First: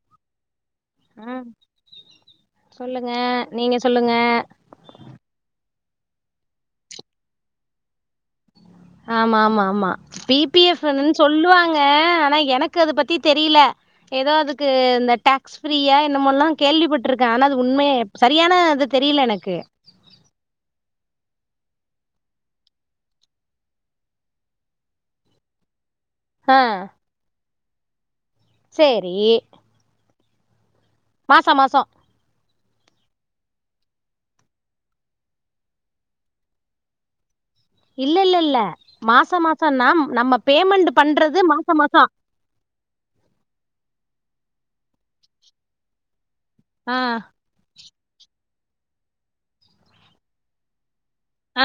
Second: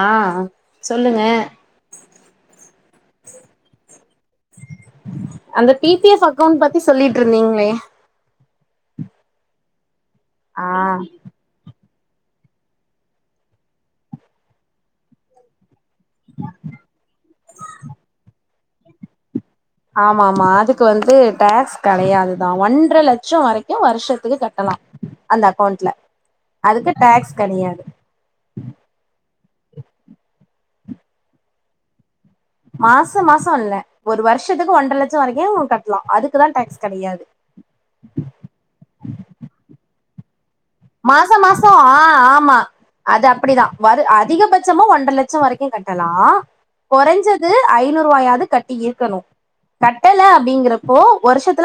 ஆஹ் சொல்லுங்க ம் சொல்லுங்க நீங்க சொல்லுங்க அந்த பி பி எஃப் அக்கௌண்ட் பத்தி சொல்லிட்டு இருந்தீங்ளே ஆமா ஆமா ஆமா பி பி ஆ எஃப்னு சொல்லுவாங்க ஆனா எனக்கு அது பத்தி தெரியல ஏதோ அதுக்கு இந்த டாக்ஸ் ஃப்ரீயா என்னமோ எல்லாம் கேள்விப்பட்டிருக்கேன் ஆனா அது உண்மைய சரியானது தெரியல எனக்கு ஆமா ஆமா அதுக்கு வந்து டேக்ஸ் கெடயாதுதான் ஒன்ரை லட்சம் வரைக்கும் வருஷத்துக்கு கட்டலாம் அந்த அக்கவுண்ட்ல ஆ அதுக்கு டேக்ஸ் கெடயாது சேரி மாசம் மாசம் மாசம் மாசம் இல்ல ஒரு வருஷத்துக்கு ஒன்ரை லட்சம் வரைக்கும் கட்டலாம் அதுக்குதான் டேக்ஸ் கெடயாது இல்ல இல்ல இல்ல மாச மாசம்னா நம்ம பேமெண்ட் பண்றது மாசம் மாச மாசம் மாசோ ஆஹ் ஆமா அது அப்படிதான் வரு அ திகபட்சம ஒன்ரை லட்சம் வரைக்கும் கட்டலாம் ஆ குறைஞ்சது ஐநூறு ரூவாயாவது கட் டி இருக்கணும் கட்டலை அப்படிங்கிறப்போ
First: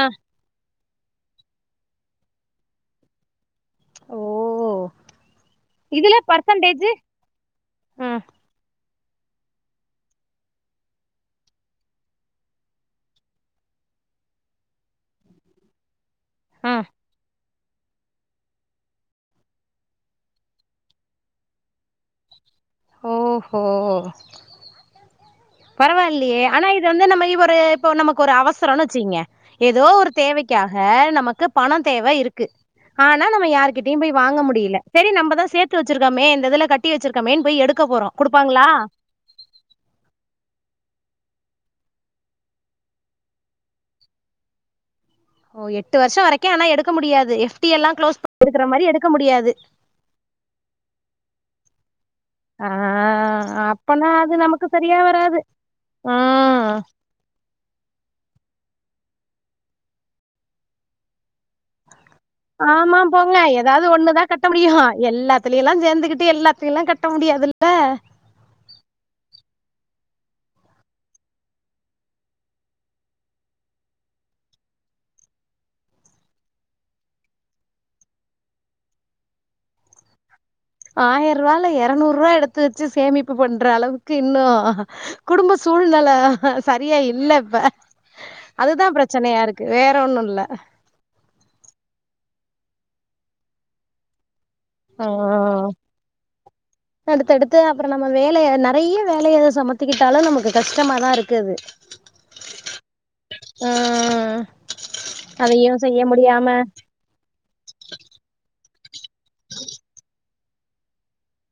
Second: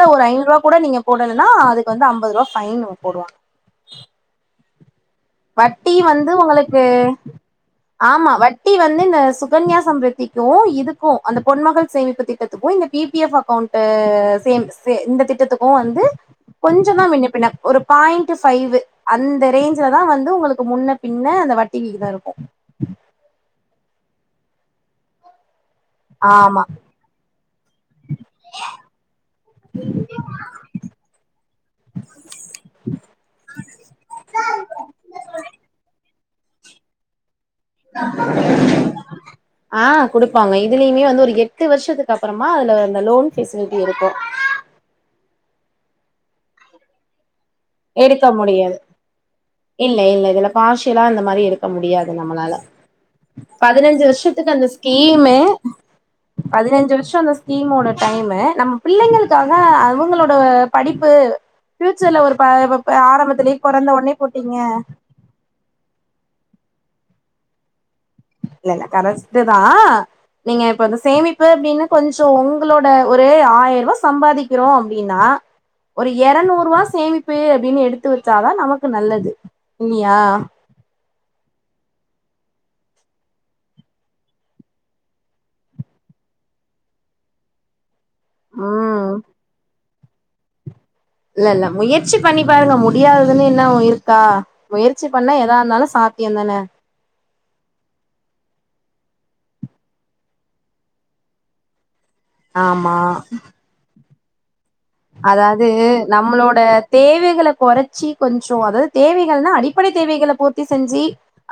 ஆ ஒரு ஐநூறு ரூபா கூட நீங்க போடலனா அதுக்கு வந்து ஐம்பது ரூபா ஃபைன் போடுவாங் ஓ வட்டி இதுல வந்து உங்களுக்கு பர்சன்டேஜ் ம் ஆமா வட்டி வந் து இந்த சுகன்யாசம்ருதிக்கும் இதுக்கும் அந்த பொன்மகள் சேமிப்பு திட்டத்துக்கும் இந்த பி பி எஃப் அக்கவுண்ட்டு சேந் சேந் இந்த திட்டத்துக்கும் வந்து ம் கொஞ்ச தான் முன்னா பின்ன ஒரு பாயிண்ட் பைவ் அந்த ரேஞ்சல தான் வந்து உங்களுக்கு முன்ன பின்ன அந்த வட்டிவிகிதம் இருக்கும் ஓஹோ பரவாயில்லயே ஆமா ஆனா இது வந்து நம இ இப்ப நமக்கு ஒரு அவசரம் வச்சீங்க ஏதோ ஒரு தேவைக் காக நமக்கு பணம் தேவ இருக்கு ஆனா நம்ம யார்கிட்டயும் போய் வாங்க முடியல சரி நம்பதான் சேர்த்து வச்சிருக்கோமே இந்த இதுல கட்டி வச்சிருக்கோமேன் ஆஹ் குடுப்பாங்க இதுலயுமே வந்து ஒரு எட்டு வருஷத்துக்கு அப்புறமா அதுல அந்த லோன் பெசிலிட்டி இருக்கும் ஓ எட்டு வருஷம் வரைக்கும் ஆனா எடுக்க முடியாது வட்டி எல்லாம் க்ளோஸ் எடுக்க பண்ணி எடுக்கற முடியாது மாரி எடுக்க முடியாது இல்ல இல்ல இதுல பார்ஷியலா இந்த மாரி எடுக்க முடியாது நம்மளால ஆஹ் பதினஞ்சு அப்பனா அது வருஷத்துக்கு நமக்கு அந்த சரியா ஸ்கீமு வராது உம் பதினஞ்சு வருஷம் அந்த ஸ்கீம்மோட டைமு நம்ம பிள்ளைங்களுக்காக அவங்களோட படிப்பு பியூச்சர்ல ஒரு ப ப ஆமா போங்க ஆரம்பத்திலயே ஏதாவது பொறந்த ஒடனே ஒண்ணுதான் கட்ட போட்டீங்க முடியும் எல்லாத்துலயும் எல்லாம் சேர்ந்துக்கிட்டு எல்லா அப்படில்லாம் கட்ட முடியாதுல்ல இல்லல்ல கரஸ்ட்டுதா நீங்க இப்ப வந்து சேமிப்பு அப்படின்னு கொஞ்ச உங்களோட ஒரு ஆயிரூவா சம்பாதிக்கிறோ அப்படின்னா ஒரு எரநூரூவா சேமிப்பு அப்படின்னு எடுத்து வச்சாதா நமக்கு நல்லது இல்லியா ஆயிரூபால எரநூரூவா எடுத்து வச்சு சேமிப்பு பண்ற அளவுக்கு இன்னு குடும்ப சூழ் நில சரியா இல்ல இப்ப அதுதா ம் பிரச்சனையா இருக்கு வேற ஒன்னுல்ல இல்ல இல்ல முயற்சி பண்ணி பாருங்க முடியாததுன்னு என்ன இருக்கா முயற்சி ஆ பண்ணா எதா இருந்தாலு சாத்தியம் தான அடுத்தடுத்து அப்பற நம்ம வேலய நெறைய வேலைய சமத்திக்கிட்டாலு நமக்கு கஷ்டமாதா இருக்குது ஆமா அதாவது அதையு செய்ய முடியாம நம்மளோட தேவைகள கொறைச்சி கொஞ்ச அதாவது தேவைகள்னா அடிப்படை தேவைகளை பூர் த்தி செஞ்சு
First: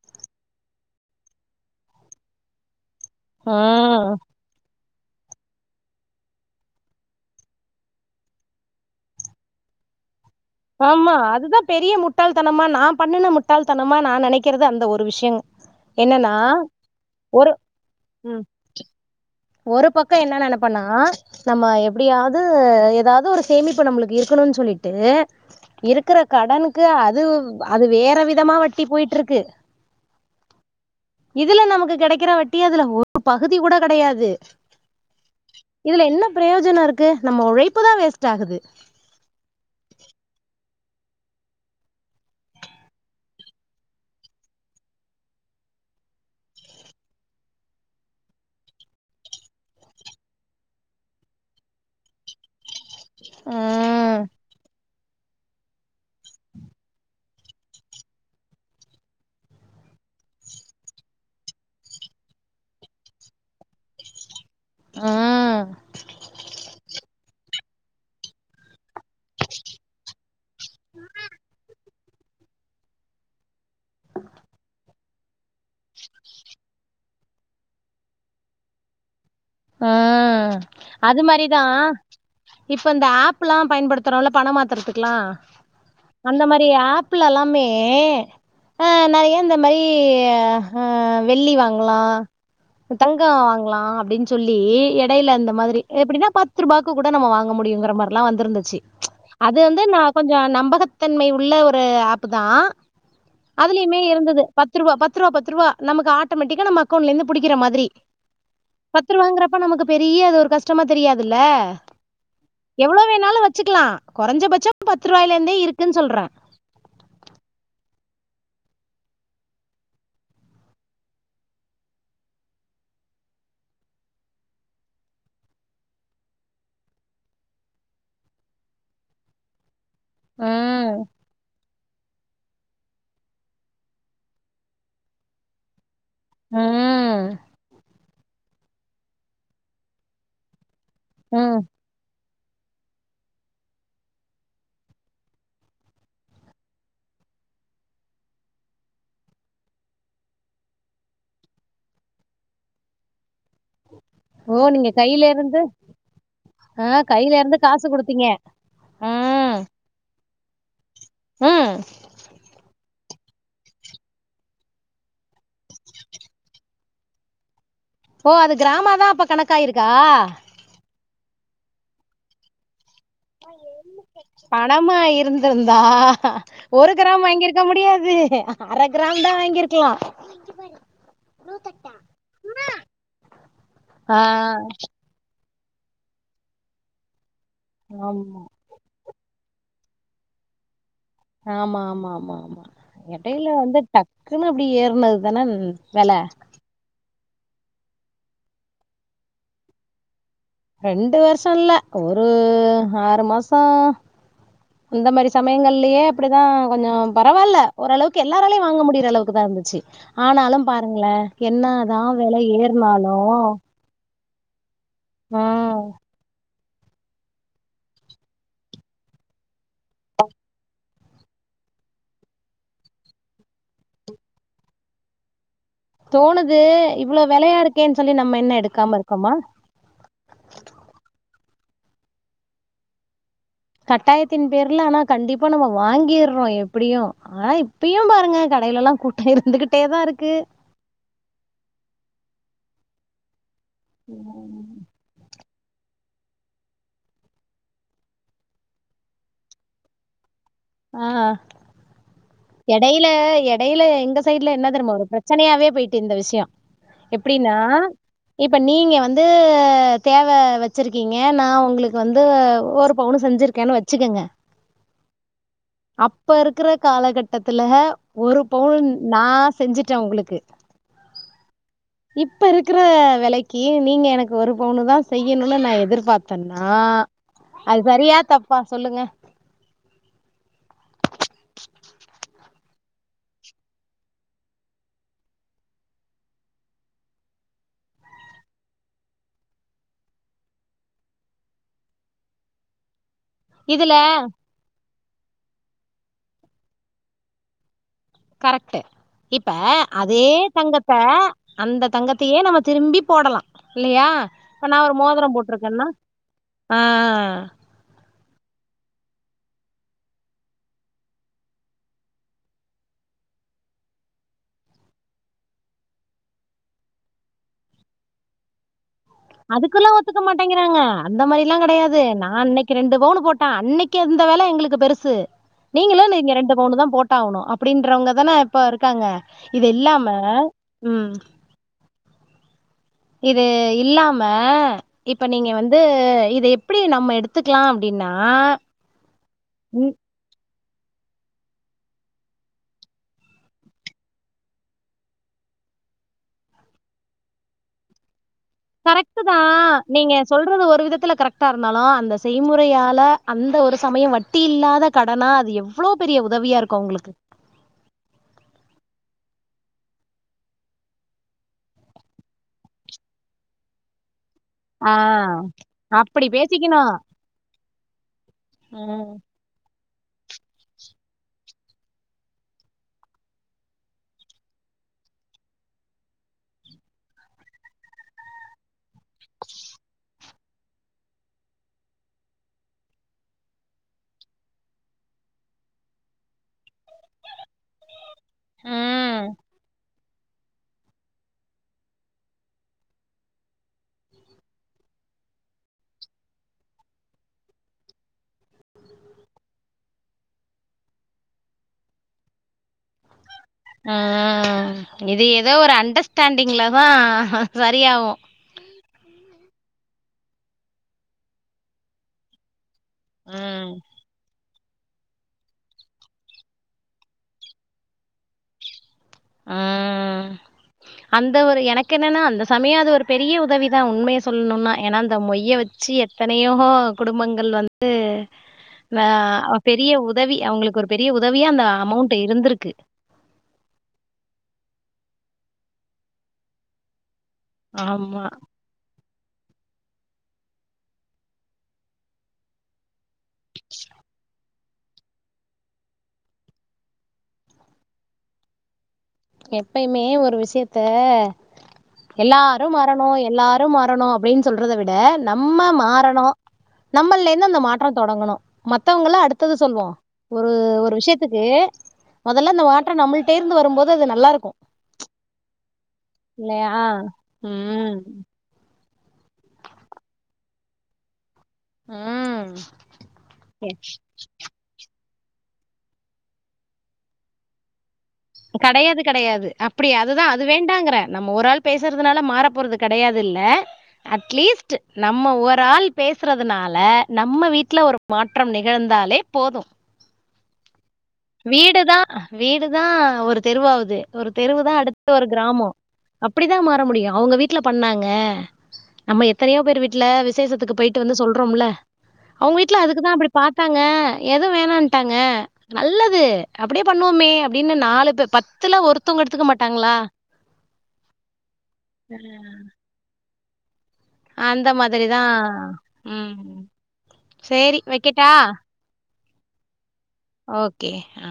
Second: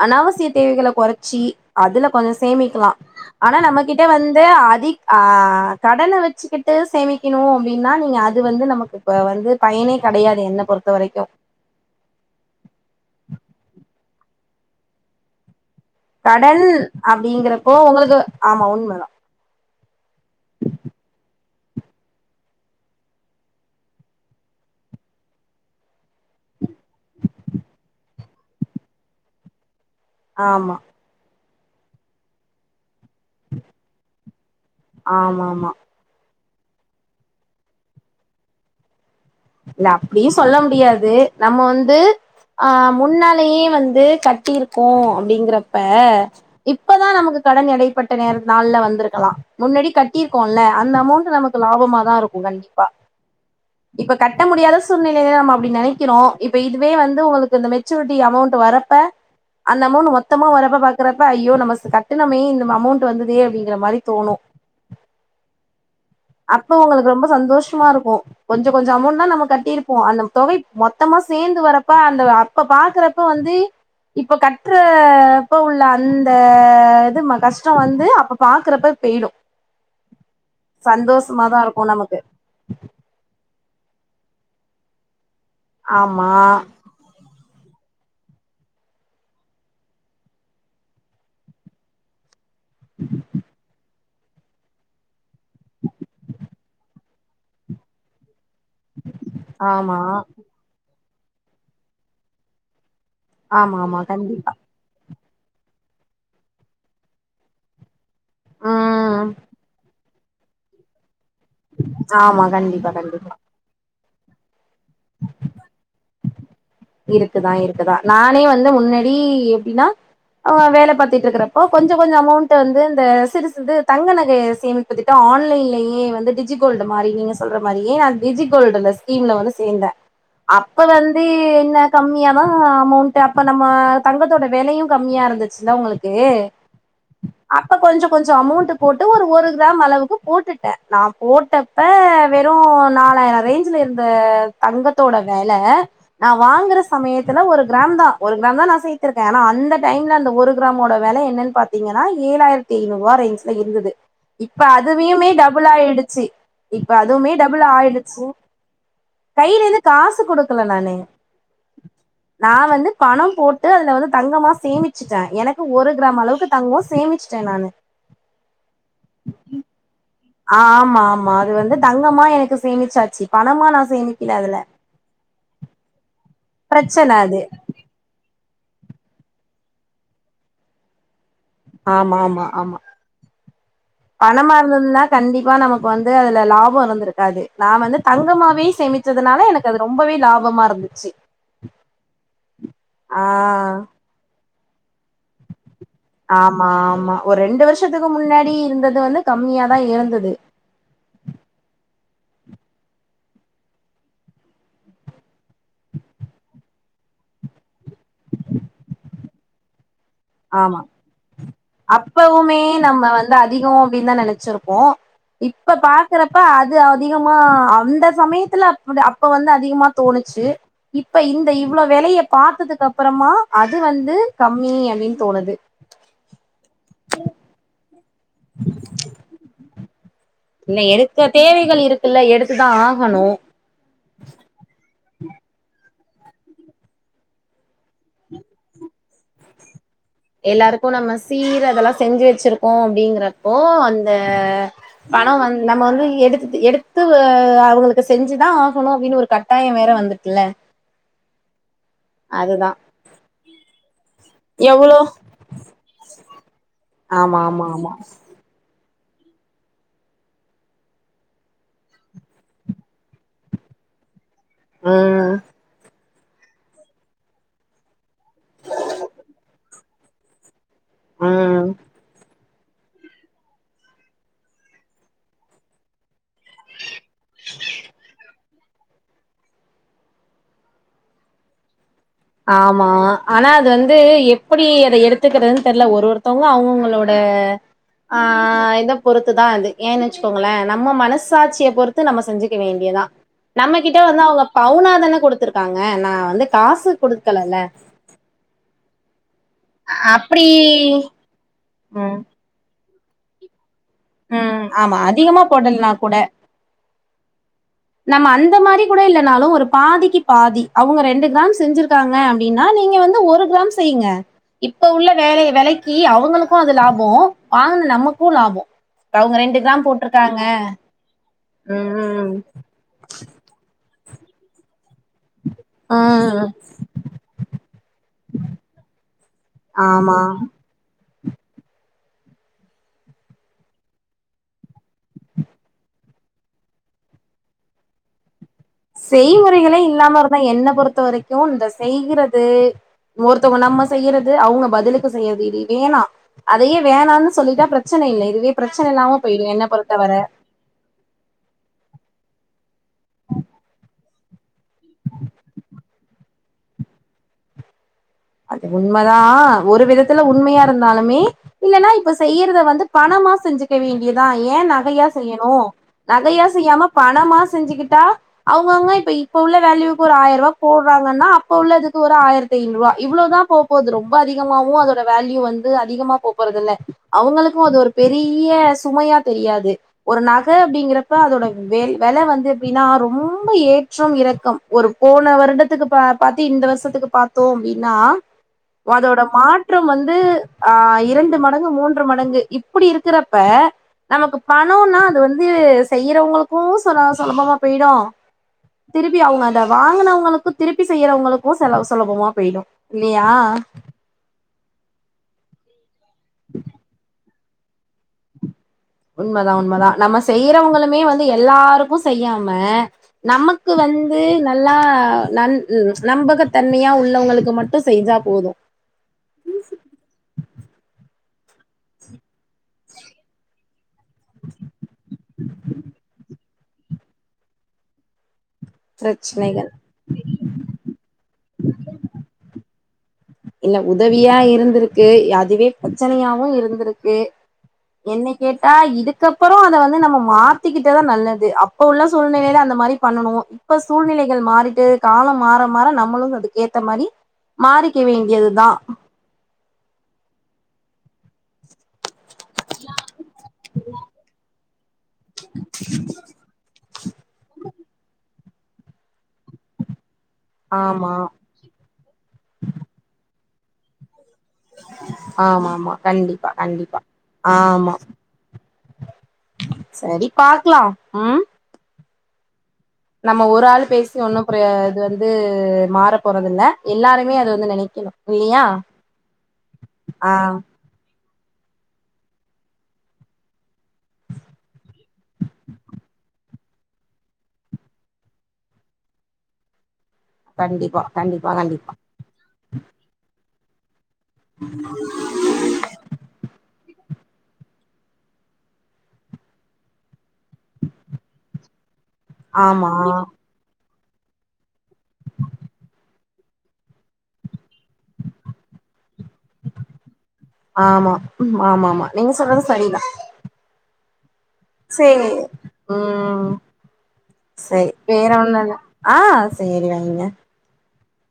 அனாவசிய தேவைகளை கொறைச்சி அதுல கொஞ்ச சேமிக்கலா ஆனா நம்மகிட்ட ம் வந்து அதி ஆ கடன வச்சுக்கிட்டு சேமிக்கணு அப்படின்னா நீங்க அ வந்து நமக்கு இப்ப வந்து பயனே கெடையாது என்ன பொறுத்த ஆமா வரைக்கு அதுதா பெரிய முட்டாள்தனமா நா பண்ணன முட்டாள்தனமா நா நெனைக்கறது அந்த ஒரு விஷயங் கட அப்டிங்கிறப்போ உங்களுக்கு ம் ஆமா உண்மை தா ஒரு பக்க என்ன நன பண்ணா நம்ம எப்படியாவது ஏதாவது ஒரு சேமிப்பு நம்மளுக்கு இருக்கணும்னு சொல்லி ட்டு இருக்கற கடனுக்கு அது அது வேற விதமா வட்டி போயிட்ருக்கு ஆமா இதுல நமக்கு கெடைக்குறவட்டி அதுல ஒரு பகுதி கூட கெடையாது ஆமாமா பிரயோஜன இருக்கு நம்ம உழைப்பு தா வேஸ்ட்டாகுது து நம்ம வந்து ஆ முன்னாலேயே வந்து கட்டியிருக்கோ அப்படிங்கறப்ப இப்பதா நமக்கு கடன் எடைப்பட்ட நேர நாள் வந்திருக்கலா முன்னாடி கட்டிருக்கோல்ல அந்த அமௌண்ட் நமக்கு லாபமா தா இருக்கு கண்டிப்பா ம் இப்ப கட்ட முடியாத சூழ்நிலையில நம்ம அப்படி நெனைக்கிறோ இப்ப இதுவே வந்து உங்களுக்கு இந்த மெச்சூரிட்டி அமௌண்ட் வரப்ப அ அந்த அமௌண்ட் மொத்தமா வரப்ப பாக்குறப்ப ஐயோ நம்ம கட்டணமே இந்த அமௌண்ட் வந்ததே அப்டிங்கிற மாரி தோணு ம் அப்ப உங்களுக்கு ரொம்ப சந்தோஷமா இருக்கு கொஞ்ச கொஞ்ச அமௌண்ட் தா நம்ம கட்டியிருப்போ அந்த தொகை மொத்தமா சேந்து வரப்ப அந்த அப்ப பாக்குறப்ப வந்து இப்ப கட்ற அப்ப உள்ள அந்த இது கஷ்ட வந்து அப்ப பாக்குறப்ப பெய்டு ம் அது மாரிதா இருக்கு நமக்கு இப்ப இந்த ஆப்ல்லா பயன்படுதுரோல பணமாத்துறதுக்கலா ஆமா அந்த மாரி ஆப்ல எல்லாமே ஏ அ நெறைய இந்த மாரி அ வெள்ளி வாங்கலா தங்க வாங்கலா அப்டின் சொல்லி எடையில அந்த மாதிரி எப்படினா பத்து ரூபாக்கு கூட நம்ம வாங்க முடியுங்கிற மாதிரிலா வந்திருந்தது அது வந்து ஆமா நா கொஞ்ச நம்பகத்தன்மை உள்ள ஒரு ஆப்பு தா ஆமா ஆமா அதுலயுமே இருந்தது கண்டிப்பா பத்து ரூபா பத் பத்து ரூவா பத்து ரூவா நமக்கு ஆட்டோமேட்டிக்கா நம் அக்கௌண்ட்ல இருந்து புடிக்கிற மாதிரி பத்து ம் ரூபாங்கிறப்ப நமக்கு பெரிய அது ஒரு கஷ்டமா தெரியாது தில ஆமா கண்டிப்பா எவ்ளோ கண்டிப்பா வேணாலு வச்சுக்கலா கொரஞ்ச பட்சம் பத்து ரூபாயல இருந்தே இருக்குன்னு சொல்றே இருக்குதா இருக்குதா நானே வந்து முன்னடி எப்டின்னா அவ வேலை பாத்திட்ருக்கறப்போ கொஞ்ச கொஞ்ச அமௌண்ட்ட வந்து இந்த சிறுசுது தங்க நகை சேமிப்பு திட்ட ஆன்லைன்லயே வந்து டிஜிகோல்டு மாதிரி நீங்க சொல்ற மாதிரிய நான் டிஜிகோல்டு அந்த ஸ்கீம்ல வந்து சேர்ந்தேன் அப்ப ம் வந்து கம்மியா தான் அமௌண்ட் அப்போ நம்ம தங்கத்தோட விலையும் கம்மியா இருந்துச்சு இல்ல உங்களுக் கே ம் அப்ப கொஞ்சம் கொஞ்சம் அமௌண்ட் போட்டு ஒரு ஒரு கிராம் அளவுக்கு போட்டுட்டேன் நான் ம் போட்டப்ப வெறும் நாலாயிரம் ரேஞ்ச்ல இருந்த தங்கத்தோட வெல நா வாங்குற சமயத்தில்ல ஒரு கிராம் தான் ஒரு கிராம் தான் நான் சேர்த்திருக்கேன் ஆனா அந்த டைம்ல அந்த ஒரு கிராமோட வெல என் ன்னா பாத்திங்கன்னா ஏழாயிரத்து ஐநூறுவா இருந்தது ஓ இப்ப நீங்க அதுவியுமே கையில இருந்து டபுள் ஆயிடுச்சி ஆ இப்ப கையில அதும்மே இருந்து டபுளா காசு ஆய்டுச்சு குடுத்தீங்க ம் கைலேது காஸு குடுக் ல நானு ம் நா வந்து பணம் போட்டு அதுல வந்து தங்கமா சேமிச்சிட்டே எனக்கு ஒரு கிராம் அளவுக்கு தங்கோ சேமிச்ட்ட நானு ஓ அது கிராமா தா அப்ப கணக்காயிருக்கா ஆஹ் ஆமா ஆமா அது வந்து தங்கமா எனக்கு சேமிச்சா பணமா இருந்திருந்தா ஒரு பிரச்சன கிராம் அது வாங்கிருக்க முடியாது அர கிராம் தா வாங்கிருக்லா ஆமா ஆமா ஆமா ஆ பணமா இருந்திர்ந்தா கண்டிப் பா நமக்கு வந்து அதுல லாபோ இருந்திருக்காது நா வந்து ஆமா தங்கமாவே சேமி ச்சதுனால எனக்கு அது ரொம்பவே லாபமா இருந்துச்சு ஆமா ஆமா ஆமா ஆ எடைல வந்து டக்குன்னு அப்டி ஏற்ன தனா வெல ஆமா ஆமா ஒரு ரெண்டு வர்ஷத்துக்கு முன்னாடி இருந்தது வந்து கம்மியாதா இருந்தது ரெண்டு வர்ஷோல்ல ஒரு ஆறு மாசோ அந்த மாரி சமயங்கள்லியே அப்டிதா கொஞ்சோ பரவால்ல ஓரளவுக்கு எல்லாராலயு வாங்க முடிற அளவுக்கு தா இருந்துச்சு ஆனாலும் ஆமா பாருங்ள என்னதா வெல அப்பவுமே ஏற்னாலு சிருப்போ இப்ப பாக்குறப்ப அ து அதிகமா அந்த சமயத்தில அப்புடு அப்ப வந்து அதிகுமா தோணுச்சு இப்ப இந்த இ வ்ளோ வெலைய பாத்ததுக் அப்பறமா அது வந்து கம்மி அப்டின் தோணுது தோணுது இவ்ளோ வெலையா இருக்கேன் சொல்லி நம்ம என்ன எடுக்காம இருக்கோமா இல்ல எடுக்க தேவைகள் இருக்குல்ல எடுத்துதா ஆகணு கட்டாயத்தின் பேர்ல ஆனா கண்டிப்பா நம்மோ வாங்கிர்றோ எப்டியு ஆனா இப்பியு பாருங்க கடைலல்லா கூட்டோ இருந்துகிட் எல்லாருக்கு நம்ம சீர் அதெல்லா செஞ்சு வச்சிருக்கோ அப்டீங்ற போ அந்த பணோ வந் நம்ம வந்து எடுத்துட்டு எடுத்து அவுங்களுக்கு செஞ்சுதா ஆகணு அப்டின் ஒரு கட்டாய வேற வந்திர்க்கில்ல ஆஹ் எடைல எடைலே எங்க சைடுல என்ன தெரிமா எவ்ளோ ஒரு பிரச்சனையாவே போய்ட்டு இந்த விஷ்யோ ஆமா எப்டினா ஆமா ஆமா இப்ப நீங்க வந்து தேவ வச்சிருக்கீங்க நா உங்குளுக்கு வந்து ஒரு பவுனு செஞ்சிருக்கேனு வச்சுக்கங்க ஆஹ் அப்ப இருக்ற காலகட்டத்துல ஒரு பவுன் நான் செஞ்சிட்ட உங்ளுக்கு ஆஹ் இப்ப இருக்கிற வெலைக்கி நீங்க எனக்கு ஒரு பவுனு தா செய்யணுனு நான் எதிர்பாத்தன்னா அது சரியா தப்பா சொல்லுங்க ஆமா ஆனா அது வந்து எப்புடி அத எடுத்துக்கறதுன் தெர்ல ஒரு ஒருவொருத்தவங்க அவுங்கவங்களோட ஆஹ் இத பொறுத்துதா அது ஏன்னென்ச்சுக்கோங்கள நம்ம மனசாட்சிய பொறுத்து நம்ம செஞ்சுக்க வேண்டியதா இதுல நம்மகிட்ட வந்து அவுங்க பவுனாதான குடுத்துருக்காங்க நா வந்து காசு குடுக்கலல கரக்ட்டு இப்ப அதே அப்டி தங்கத்த அந்த ம் தங்கத்தியே நம்ப திரும்பி போடலா இல்லையா ம் இப்ப நா ஒரு ஆமா மோதுரோ அதிகமா போட்ருக்கென்னா போடலனா கூட ஆஹ் நம்ம அந்த மாரி கூட இல்லனாலு ஒரு பாதிக்கு பாதி அவுங்க ரெண்டு கிராம் செஞ்சிருக்காங்க அப்டினா நீங்க வந்து ஒரு கிராம் செய்ங்க இப்ப உள்ள வேல வெலக்கி அவுங்களுக்கு அது லாபோ வாங்குன நமக்கு லாபோ அவங்க ரெண்டு கிராம் அதுக்குலா ஒத்துக்க போட்ருக்காங்க மாட்டேங்குறாங்க அந்த மாரிலா கெடயாது ம் நா அன்னைக்கு ரெண்டு பவுனு போட்ட அன்னைக் கு அந்த வெல எங்குளுக்கு பெருசு நீங்களு நீங்க ம் ரெண்டு பவுனுதா போட்டாவுணு அப்டின்றவுங்கதான இப்ப இருக்காங்க இது இல்லாம ஆமா ம் இது இல்லாம இப்ப நீங்க வந்து இத எப்பிடி நம்ம எடுத்துக்லா அப்டின் னா செய்முறைகளே இல்லாம இருதா என்ன பொறுத்த வரைக்கும் இந்த செய்கிறது ஒருத்தவங்க நம்ம செய்யறது அவங்க பதிலுக்கு செய்யறது இது வேணா அதையே வேணான்னு சொல்லிட்டா பிரச்ச இல்ல இதுவே பிரச்சன இல்லாம கரெக்ட்டு தா போயிடு என்ன பொறுத்தவர நீங்க சொல்றது ஒரு விதத்துல கரெக்டா இருந்தாலு அந்த செய்முறையால அந்த ஒரு சமய வட்டி இல்லாத கடனா அது எவ்ளோ பெரிய உதவியா இருக்கு அவுங்களுக்கு அது உண்மதா ஒரு விதத்துல உண்மையா இருந்தாலுமே இல்லன்னா இப்ப செய்யறத வந்து பணம் மா செஞ்சுக்க வேண்டியது தா ஏ ஆ, நகையா செய்யணு அப்படி நகையா செய்யாம பேசிக்கணும். பணமா செஞ்சிக்கிட்டா அவுங்க அவுங்க இப்ப ம், இப்ப உள்ள வேல்யுக்கு ஒரு ஆயிரூவா போடுறாங்கன்னா அப்ப உள்ள துக்கு ஒரு ஆயிரத்தய்நூவா இவ்ளோதா போ போகுது ரொம்ப அதிகமாவு அதோட வேல்யூ வந்து அதிகமா போ போறது இல்ல அவுங்களுக்கு அது ஒரு பெரிய சுமையா தெரியாது ஒரு நகை அப்டிங்கறப்ப அதோட வெல் வெல வந்து எப்டின்னா ரொம்ப ஏற்றம் இறக்கும் ஒரு போன வருடத்துக்கு பாத்து இந்த வருஷத்துக்கு பாத்தோம் அப்டின்னா அதோட ம், மாற்றம் வந் து ஆ இரண்டு மடங்கு மூன்று மடங்கு இப்புடி இருக்கிறப்ப நமக்கு பணொனா அது வந்து செய்யறவங்களுக்கு சொ சொலபமா போயிடு திருப்பி அவங்க அத வாங்கனவங்களுக்கு திருப்பி செய்யறவங்களுக்கு செலவு சுலபமா போயிடு இல்லியா ஆ இது ஏதோ ஒரு அண்டர்ஸ்டாண்டிங்லதா சரியாவு உண்மதான உண்மதான நம்ம செய்யறவங்களுமே வந்து எல்லாருக்கு செய்யாம ம், நமக்கு வந்து நல்லா ந நம்பகத்தன்மையா உள்ளவங்களுக்கு மட்டு செஞ்சா போது ஆ அந்த ஒரு எனக்கு என்னன்னா அந்த சமய அது ஒரு பெரிய உதவி தா உண்மய சொல்லணுனா ஏன்னா அந்த மொய்ய வச் ச்சு எத்தனையோ குடும்பங்கள் வந்து ஆ பிரச்சனைகள் பெரிய உதவி அவங்களுக்கு ஒரு பெரிய உத உதவியா அந்த அமௌண்ட் இருந்திருக்கு இல்ல உதவியா இருந்திருக்கு அதுவே பிரச்சனையாவு இருந்திருக்கு ஆமா என்ன கேட்டா இதுக் கப்பறம் அத வந்து நம்ம மாத்திக்கிட்டதா நல்லது அப்ப உள்ள சூழ்நிலையில அந்த மாரி பண்ணனு இப்ப சூழ்நில கள் மாறிட்டு காலம் மாற மாற நம்மளு அதுக்கு ஏத்த மாரி மாறிக் க்க வேண்டியதுதா எப்பயுமே ஒரு விஷயத்த எல்லாரு மாறணும் எல்லாரு மாறணும் அப்டினு சொல்றத விட் நம்ம மாறணு நம்மலேந்து அந்த மாற்ற தொடங்கணு மத்தவங்கள அடுத்தது சொல்வோ ஒரு ஒரு ஆமா விஷயத்துக்கு மொதல்ல இந்த மாற்றம் நம்புள் சேர்ந்து வரும்போது நல்லா இருக் ஆமா ஆமா கண்டிப்பா இல்லையா கண்டிப்பா ஆமா ம் சரி பாக்லா ம் ம் நம்ம ஒரு ஆள் பேசி ஒண்ணு ப்ர இது வந் து மாற போறது இல்ல எல்லாருமே அது வந்து நெனைக்கணு இல்லையா கடையாது கடையாது அப்டியா அதுதா ஆ அது வேண்டாங்குறே நம்ம ஒராள் பேசுறதுனால மாற போறது கெடையாது இல்ல அட்லீஸ்ட்டு நம்ம ஒராள் பேசுறதுனால நம்ம வீட்ல ஒரு மாற்றம் நிகழ்ந்தா தாலே போது கண்டிப்பா கண்டிப்பா கண்டிப்பா வீடுதா வீடுதா ஒரு தெருவாவுது ஒரு தெருவுதா அடுத்து ஒரு கிராமோ அப்டிதா மாற முடியு அவுங்க வீட்ல பண்ணாங்க நம்ம எத்தனையோ பேரு வீட்ல விசேஷத்துக்கு போயிட்டு வந்து சொல்றோம்ல அவ்ங்க வீட்ல ஆமா அதுக்குதா அப்டி பாத்தாங்க எதுவு வேணான்ட்டாங்க நல்லது அப்டியே பண்ணுவோமே அப்டின்னு நாலு பே பத்துல ஒருத் த்தவ்ங்க எடுத்துக்க மாட்டாங்ளா ஆமா ம் ஆமா ஆமா ஆ நீங்க சொல்றது சேர் தான். ம் சரி சேர் வேற வைக்கட்டா? ஒன்னுல்ல ஆ சேரி வைங்க கே ஆ